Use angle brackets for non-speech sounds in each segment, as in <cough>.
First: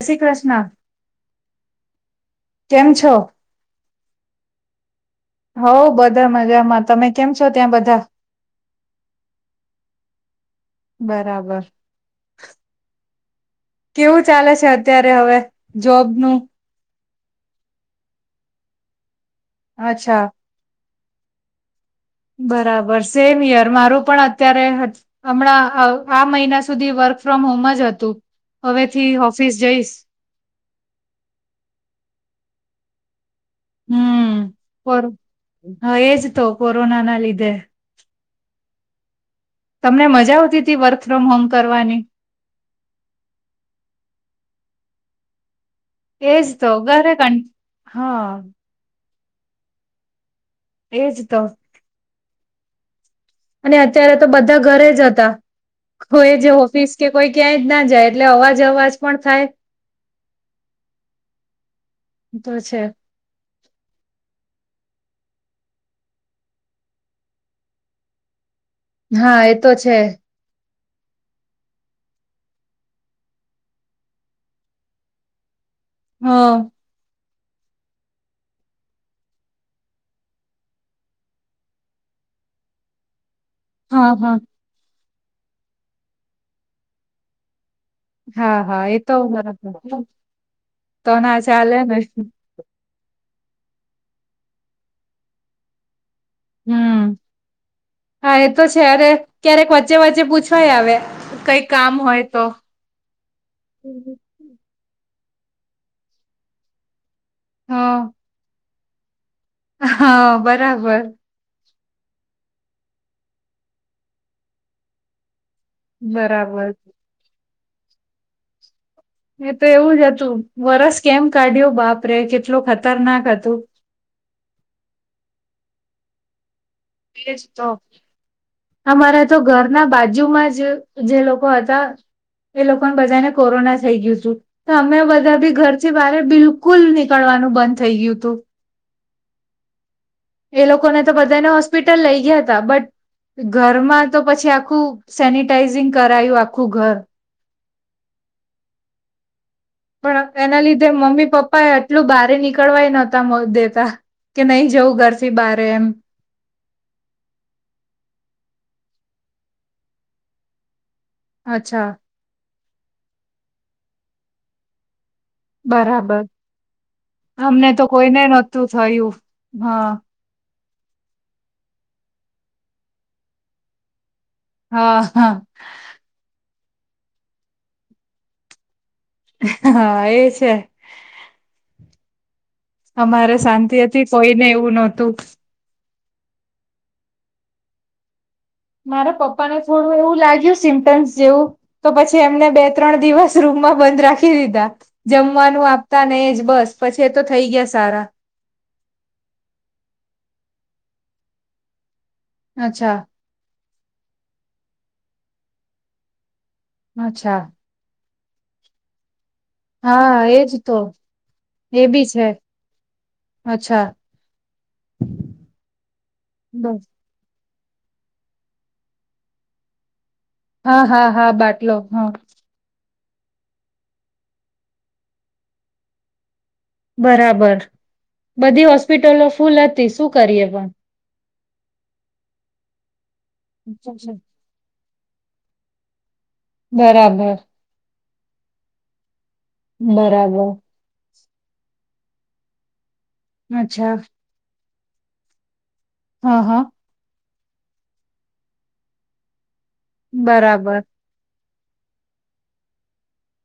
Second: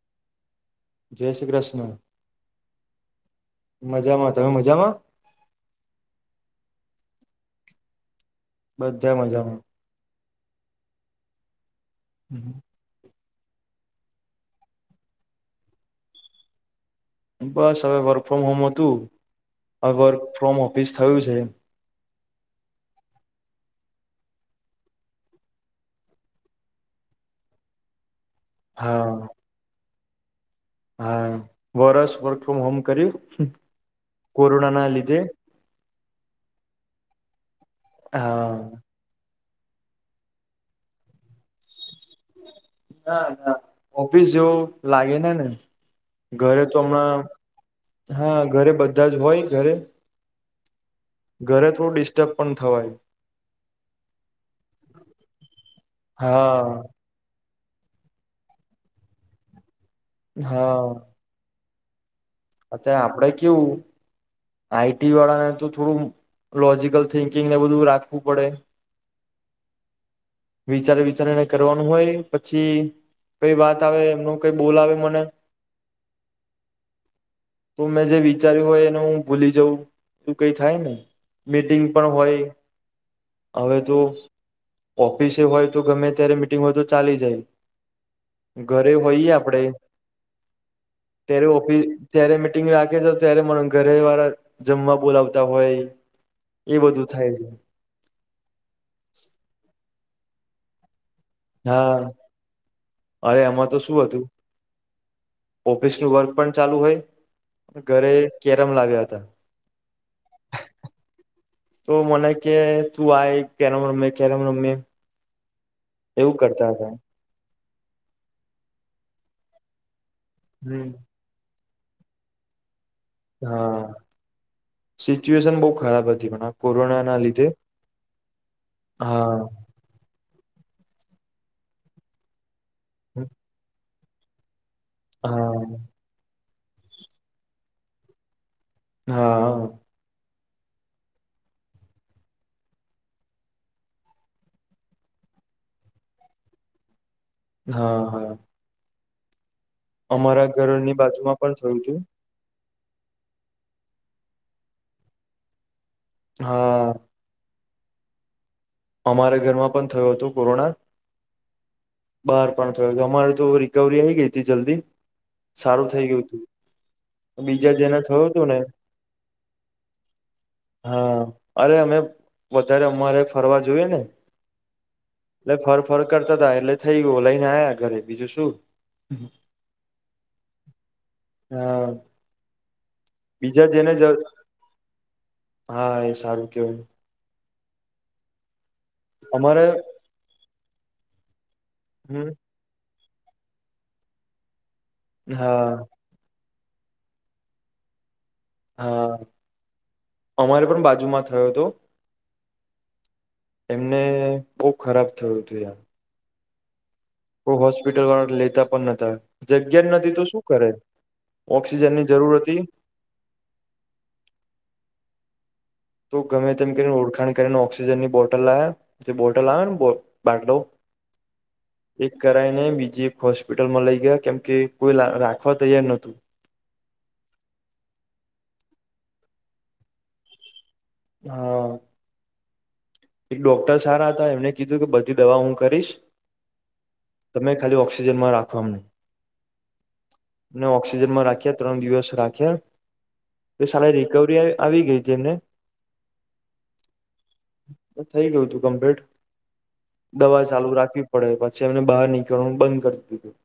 જય શ્રી કૃષ્ણ જય શ્રી કૃષ્ણ. કેમ છો મજામાં તમે મજામાં હવ બધા મજામાં તમે. કેમ છો ત્યાં બધા.? બધા મજામાં. બરાબર. હમ. કેવું ચાલે છે અત્યારે હવે જોબ નું. બસ હવે વર્ક ફ્રોમ હોમ હતું હવે વર્ક અચ્છા ફ્રોમ ઓફિસ થયું છે. બરાબર સેમ હિયર મારું પણ અત્યારે હમણાં આ મહિના સુધી વર વર્ક ફ્રોમ હોમ જ હતું હવેથી હા ઓફિસ જઈશ. હા વરષ વર્ક ફ્રોમ હોમ કર્યું. હમ કોરોના ના કો લીધે એજ તો કોરોના ના લીધે. હા. તમને મજા આવતી હતી વર્ક ફ્રોમ હોમ કરવાની. ના ના ઓફિસ જેવું લાગે ને. ઘરે તો હમણાં હા ઘરે બધા જ હોય ઘરે એજ તો ઘરે થોડું ડિસ્ટર્બ પણ થવાય. અને અત્યારે તો બધા ઘરે જ હતા કોઈ જે હા ઓફિસ કે કોઈ ક્યાંય જ ના જાય એટલે અવાજ અવાજ પણ થાય. હા. તો છે અત્યારે આપડે કેવું આઈટી વાળા ને તો થોડું લોજિકલ થિંકિંગને બધું રાખવું પડે હા એ તો છે. વિચારે વિચારીને કરવાનું હોય પછી કઈ વાત આવે એમનું કઈ બોલ આવે મને હમ. તો મેં જે વિચાર્યું હોય એનું હું ભૂલી જઉં તું કઈ થાયને. મીટિંગ પણ હોય. હવે તો હા ઓફિસે હોય તો ગમે ત્યારે મીટિંગ હોય તો ચાલી જાય. હા હા ઘરે એ તો હોઈએ આપડે બરાબર તો ના ત્યારે ચાલે ઓફિસ ને ત્યારે મીટિંગ રાખે જ ત્યારે મ ઘરે વાળા જમવા બોલાવતા હોય. એ બધું હમ થાય છે હા એ તો છે અરે ક્યારેક વચ્ચે વચ્ચે પૂછવાય આવે કઈ કામ હા હોય તો. અરે એમાં તો શું હતું ઓફિસ નું વર્ક પણ ચાલુ હોય હા ઘરે કેરમ લાવ્યા હતા. હા બરાબર. તો મને કે તું આય કેરમ રમીએ કેરમ રમીએ. બરાબર. મે તો એવું જ હતું હમ્મ. વરસ કેમ કાઢ્યો બાપરે કેટલો ખત હા સિચ્યુએશન બહુ ખરાબ હતી પણ હા. એજ તો અમારા હા. તો ઘરના બાજુમાં જ જે લોકો હતા એ લોકોને બધાને કોરોના થઈ ગયું તું. તો અમે બધા બી હા ઘરથી બારે બિલકુલ નીકળવાનું બંધ થઈ ગયું હતું. હા. એ લોકોને તો બધાને હોસ્પિટલ લઈ ગયા હતા બટ ઘરમાં તો પછી આખું સેનિટાઈઝિંગ કરાયું આખું ઘર. હા હા. પણ અમારા એના લીધે ઘરની મમ્મી બાજુમાં પણ પપ્પા એ થયું હતું આટલું બાર નીકળ નીકળવા નહતા મોવ દેતા કે નહી જવું ઘરથી બારે એમ. હા. અમારે ઘરમાં પણ થયો તો કોરોના. અચ્છા. બહાર પણ થયો તો અમારે તો રિકવરી આઈ ગઈ તી જલ્દી. સારું થઇ બરાબર ગયું તું. અમને તો કોઈને નહોતું થયું હા. હા અરે અમે વધારે અમારે ફરવા જોઈએ ને. હા હા એટલે ફર ફર કરતા તા એટલે થઈ ગયું લઈને આયા ઘરે બીજું શું. હા એ છે. હા અમારે બીજા શાંતિ જેને જ હતી કોઈને એવું નહોતું. હા એ સારું કેવાય. મારા પપ્પા ને અમારે થોડું એવું લાગ્યું સિમ્ટમ્સ જેવું તો પછી હમ એમને બે ત્રણ દિવસ રૂમમાં બંધ રાખી દીધા હા જમવાનું આપતા ને એ જ બસ. પછી એ તો થઈ ગયા સારા. હા અમારે પણ બાજુમાં થયો તો. અચ્છા. એમને બહુ ખરાબ થયું તુ યાર. અચ્છા. દવા લેતા પણ નતા. જગ્યા જ નથી હા તો શું એજ કરે તો એ ઓક્સિજન બી ની છે જરૂર હતી. અચ્છા. તો ગમે તેમ બસ કરીને ઓળખાણ કરીને ઓક્સિજન ની બોટલ લાવ્યા જે બોટલ આવે ને. બાટલો હા હા હા બાટલો હા એક કરાઈને બીજે હોસ્પિટલમાં લઈ ગયા કેમ કે કોઈ લા રાખવા તૈયાર નતું. બરાબર બધી હોસ્પિટલો ફૂલ હતી શું કરીએ પણ. હા. એક ડોક્ટર સારા હતા એમને કીધું કે બધી દવા હું કરીશ. બરાબર. ઓક્સજનમાં રાખવા બરાબર ને ઓક્સિજનમાં રાખ ત્રણ દિવસ રાખ્યા સારા અચ્છા રિકવરી આવી ગઈ છે તેને હા હા થઇ ગયું તું કમ્પ્લીટ દવા ચાલુ બરાબર રાખવી પડે પછી પછી એમને બહાર નીકળવાનું બંધ કરી દીધું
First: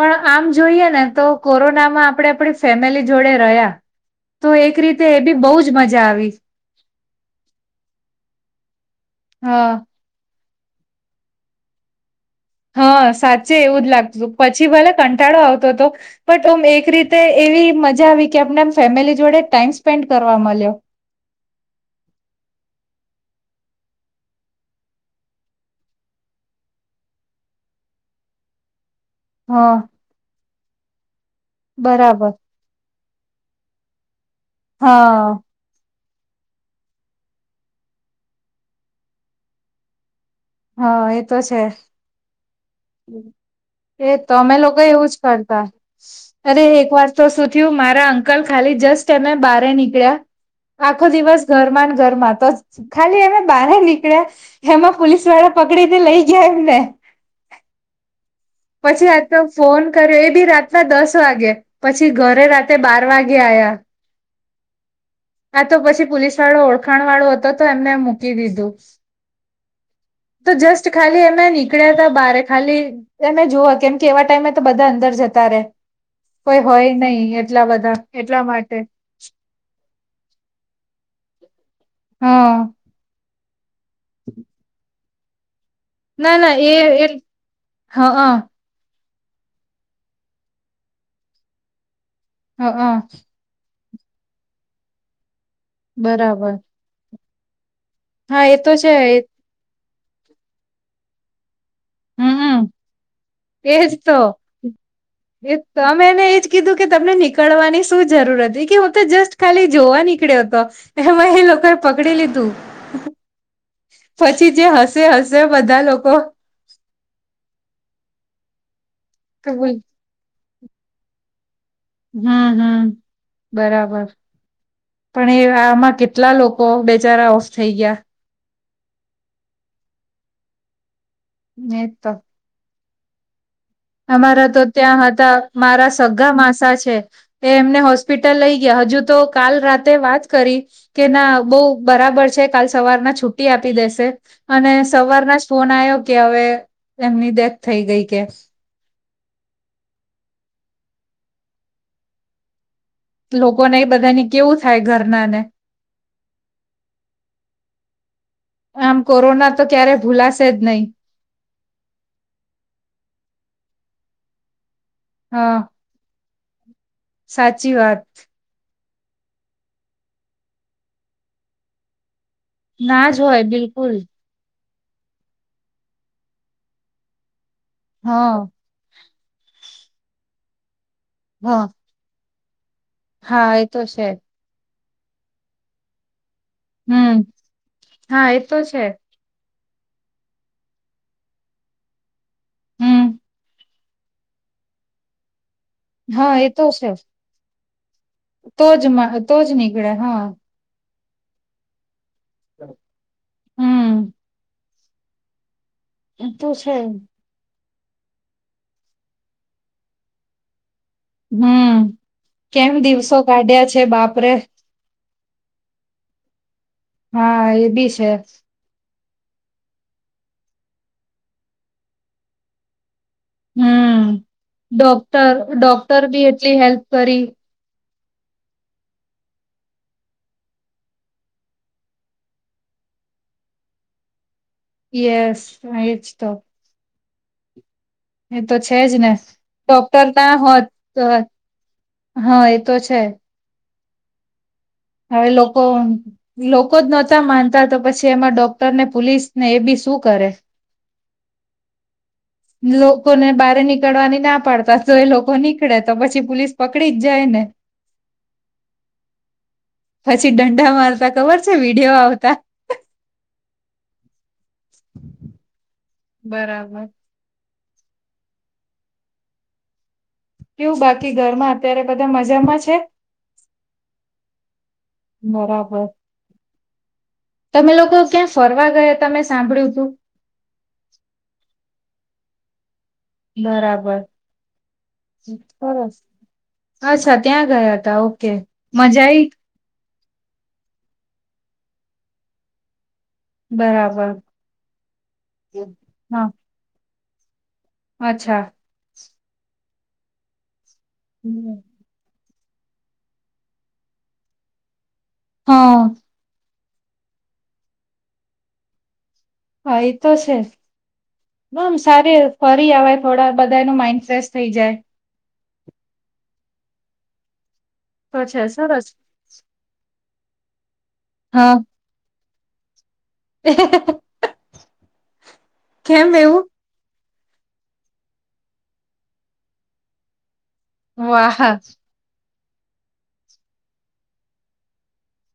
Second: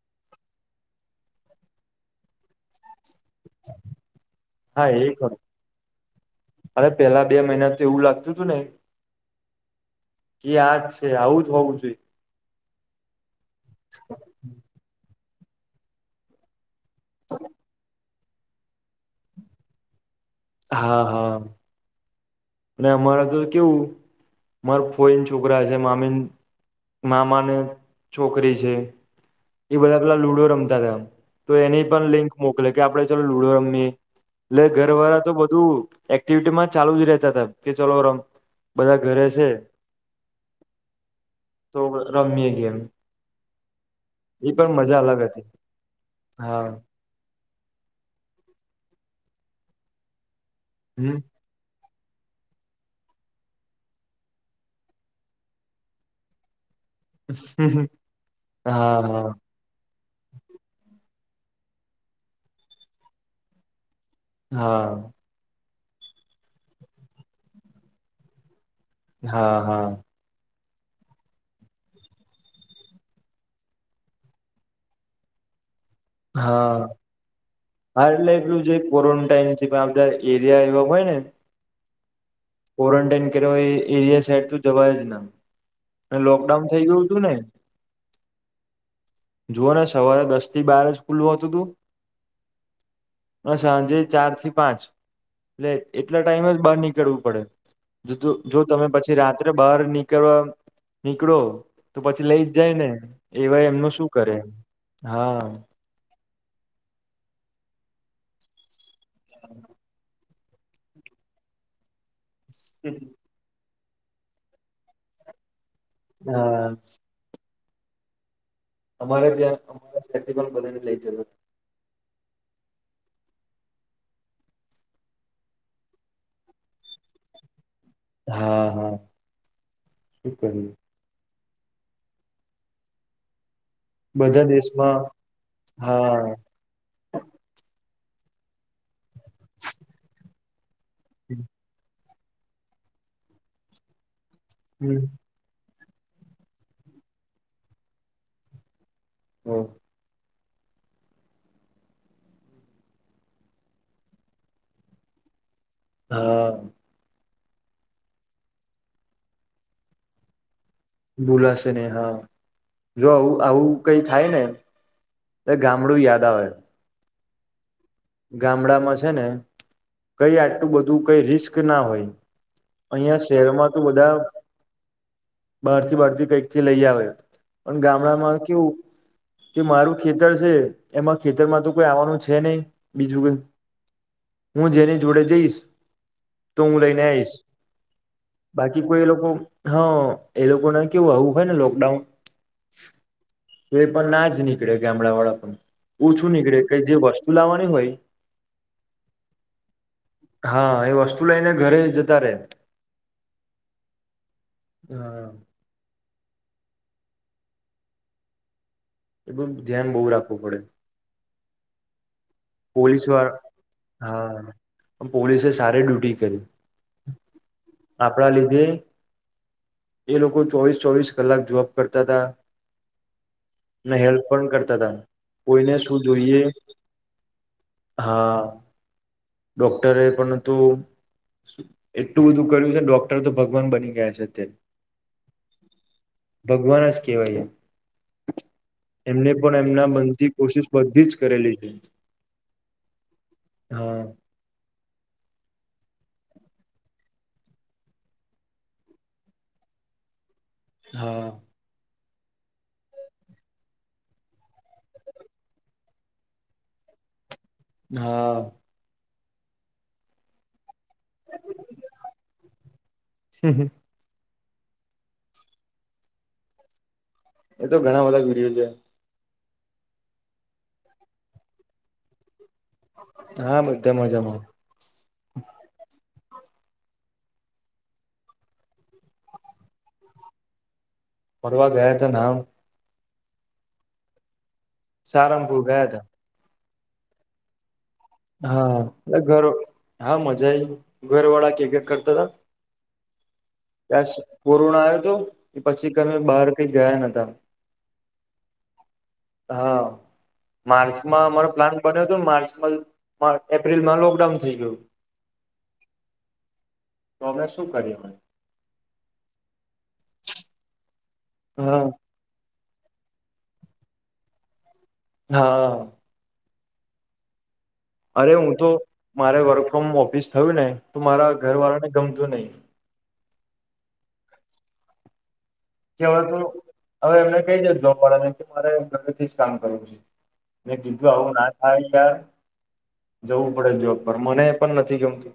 પણ આમ જોઈએ ને તો કોરોનામાં આપડે આપડી ફેમિલી જોડે રહ્યા તો એક હા રીતે એ ખરું બી બહુ જ મજા આવી અરે પેલા બે મહિના તો એવું લાગતું હતું ને હા કે આજ છે આવું જ હોવું જોઈએ હા સાચે એવું જ લાગતું પછી ભલે કંટાળો આવતો હતો પણટ ઓમ એક એક રીતે એવી મજા આવી કે આપણે આમ ફેમિલી જોડે ટાઈમ સ્પેન્ડ કરવા મળ્યો. હા હા અને અમારા કેવું માર ફોઈને છોકરા છે મામીની મામા ને છોકરી છે હા એ બધા પેલા લુડો રમતા તા તો એની પણ લિંક બરાબર. મોકલે કે આપડે ચલ લુડો રમી એટલે ઘરવાળા હા એક્ટિવિટીમાં ચાલુ જ રેતા તા કે ચલો રમ બધા ઘરે છે. હા એતો છે. તો રમીએ ગેમ હમ એ તો અમે પણ લોકો મજા એવું જ અલગ હતી કરતા હા અરે એક વાત તો સુું થયું મારા અંકલ ખાલી જસ્ટ <unintelligible> બાર નીકળ્યા આખો હમ દિવસ ઘર ઘરમાં તો ખાલી એમે બહાર નીકળ્યા એમાં પોલીસ વાળા પકડીને લઈ ગયા એમ ને હમ હ પછી આ તો ફોન કર્યો એ બી રાતના દસ વાગે પછી ઘરે રાતે બાર વાગે આ્યા હા હા તો પછી પોલીસ વાળો ઓળખાણ વાળો હતો તો એમને મૂકી દીધું હા હા તો જસ્ટ ખાલી એમે નીકળ્યા હતા બારે ખાલી એને જોવા કેમ કે એવા ટાઈમે તો બધા અંદર જતા રે કોઈ હા હોય નહી એટલા બધા હા એટલે એટલા એલું માટે ક્વરન્ટાઈનધા એરિયા એ હોય <inaudible> હા ક્વોરન્ટાઈન કર એ એરિયા સાઈડ તો જવાય જ ના. અને ના ના લોકડાઉન એ થઈ ગયું એ હતું ને હ હ જુઓ ને સવારે દસ થી બાર જ ખુલ્લું હોતું તું હ અહ. ચાર થી પાંચ એટલે એટલા ટાઈમ બરાબર જ બાર નીકળવું પડે. જો હા એ જો તો તમે છે પછી રાત્રે બહાર નીકળવા નીકળો તો પછી લઈ જ હમમ જાય ને એવાય એજ એમનું શું તો કરે હા. એ તમે એને એજ કીધું કે તમને નીકળવાની શું જરૂર હતી કે હું તો જસ્ટ ખાલી જોવા નીકળ્યો હતો એમાં એ લો કો એ પકડી લીધું પછી જે હસે હસે બધા લોકો. હા અમારે ત્યાં હમ <unintelligible> બધાને <unintelligible> હમ્મ હમ્મ બરાબર. પણ એ આમાં કેટલા લોકો બેચારા ઓફ થઈ ગયા. હા હા. શું કરીએ. ને તો બધા અમારા તો ત્યાં દેશમાં હતા મારા સગ્ગા હા માસા છે એ એમને હોસ પીટલ લઈ ગયા હજુ તો કાલ રાતે વાત કરી કે ના બહુ બરાબર છે કાલ સવારના છુટી આપી દેશે અને સવારના જ ફોન આયો કે હવે એમની ડેથ થઈ ગઈ કે. ઓહ. લોકોને એ બધાની કેવું થાય ઘરના ને. હા. આમ કોરોના તો ક્યારે ભૂલાશે જ નહી. ભૂલાશે નહીં હા જો આવું આવું કઈ થાય ને એ હા ગામડું યાદ આવે. સાચી વાત. ગામડામાં છે ને કઈ આટલું બધું કઈ રિસ્ક ના હોય. ના અહિયાં જ હોય શહેરમાં તું બિલકુલ બધા બહારથી બહારથી કંઈક થી લઈ આવે પણ હા ગામડામાં કેવું કે મારું ખેતર છે એમાં ખેતરમાં હા તો કોઈ આવવાનું છે નહી. બીજું હા એ તો છે હું જેની જોડે જઈશ તો હું લઈને હમ આઈશ હા એ તો છે બાકી કોઈ એ લોકો હા એ લોકોને કેવું આવવું હોય ને લોકડાઉન હમ તો એ પણ ના જ નીકળે ગામડા વાળા પણ હા ઓછું એ નીકળે તો કઈ છે જે વસ્તુ લાવવાની હોય તો જ તો જ નીકળે હા. છું લઈને ઘરે જતા રે હ હમ ઈતો છે. એ બધું ધ્યાન બહુ રાખવું પડે. હમ કેમ પોલીસ દિવસો વાળા કાઢ્યા છે બાપરે હા પોલીસે સારી ડ્યુટી કરી. હા એ બી છે. આપણા લીધે એ લોકો ચોવીસ ચોવીસ કલાક જોબ કરતા હતા. ને હમ હેલ્પ પણ કરતા હતા ડોક્ટર કોઈને શું ડોક્ટર બી જોઈએ એટલી હેલ્પ કરી હા ડોક્ટરે પણંતુ એટલું બધું કર્યું છે ડોક્ટર તો ભગવાન બની ગયા છે. યસ એજ તો. કેવાય એ તો છે જ ને ડોક્ટર મનથી ના હોત કોશિશ બધી તો જ કરેલી છે. હા તો છે હા. હવે લોકો લોકો જ નહોતા માનતા તો પછી એમાં ડોક્ટર ને પોલીસને એ બી શું કરે. હા. લોકોને બારે નીકળવાની ના પાડતા તો એ લોકો નીકળે તો પછી પોલીસ પકડી જ જાય ને. હા. પછી દંડા માર તા ખબર છે વિડીયો આવતા. એ બરાબર. એ તો ઘણા બધા વિડીયો જોયા. કેવુ બાકી ઘરમા અત્યારે બધા મજામા જ છે? હા બધા મજામાં બરાબર. તમે લોકો ક્યાં ફરવા ગયા થા મેં સાંભળ્યું તું. ફરવા ગયા તા નામ બરાબર. સારંગપુર ગયા સરસ. તા. અચ્છા ત્યાં ગયા તા ઓકે હા મજા એટલે આઈ? ઘર હા, મજા આઈ ઘરવાળા કે કે કરતા તા બરાબર. ત્યા કોરોના આયો તો એ પછી કસે હા બહાર કઈ ગયા નતા. અચ્છા. હા માર્ચમાં અમારો હમ. પ્લાન બન્યો હતો માર્ચ એપ્રિલમાં લોકડાઉન થઈ ગયું હા તો અમે શું કર્યું હોય હા એ તો છે બમ હા સારી ફ અવે થોડા બધાનું માઈન્ડ ફ્રેશ થઈ જાય હા તો અરે છે હું તો સરસ. મારે વર્ક ફ્રોમ ઓફિસ થયું ને તો મારા હા ઘર વાળા ને ગમતું નહી <inaudible> કેવાતું એવું. હવે એમને કઈ દે જોબ વાળા ને કે મારે ઘરેથી જ કામ કરવુ છે મે કીધું આવુ વાહ ના થાય યાર જવું પડે જોબ પર મને પણ નથી ગમતુ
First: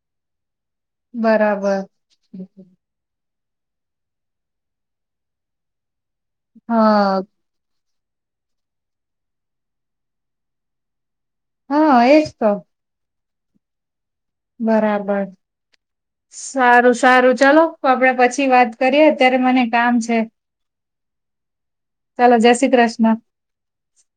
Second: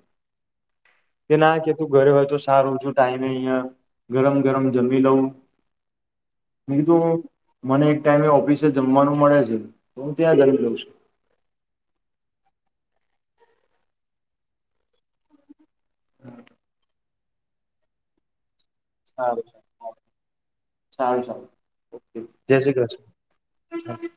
કે ના કે બરાબર. તું ઘરે હોય તો સારું છું ટાઈમે અહિયાં ગરમ ગરમ જમી લઉં કીધું હા હું મને ટાઈમે ઓફિસે જમવાનું મળે છે તો હું ત્યાં જમી લઉં છું. હા, એજ તો. બરાબર સારું સારું ચાલો આપડે પછી વાત કરીએ અત્યારે સારું સારું મને કામ છે સારું સારું ઓકે જય શ્રી કૃષ્ણ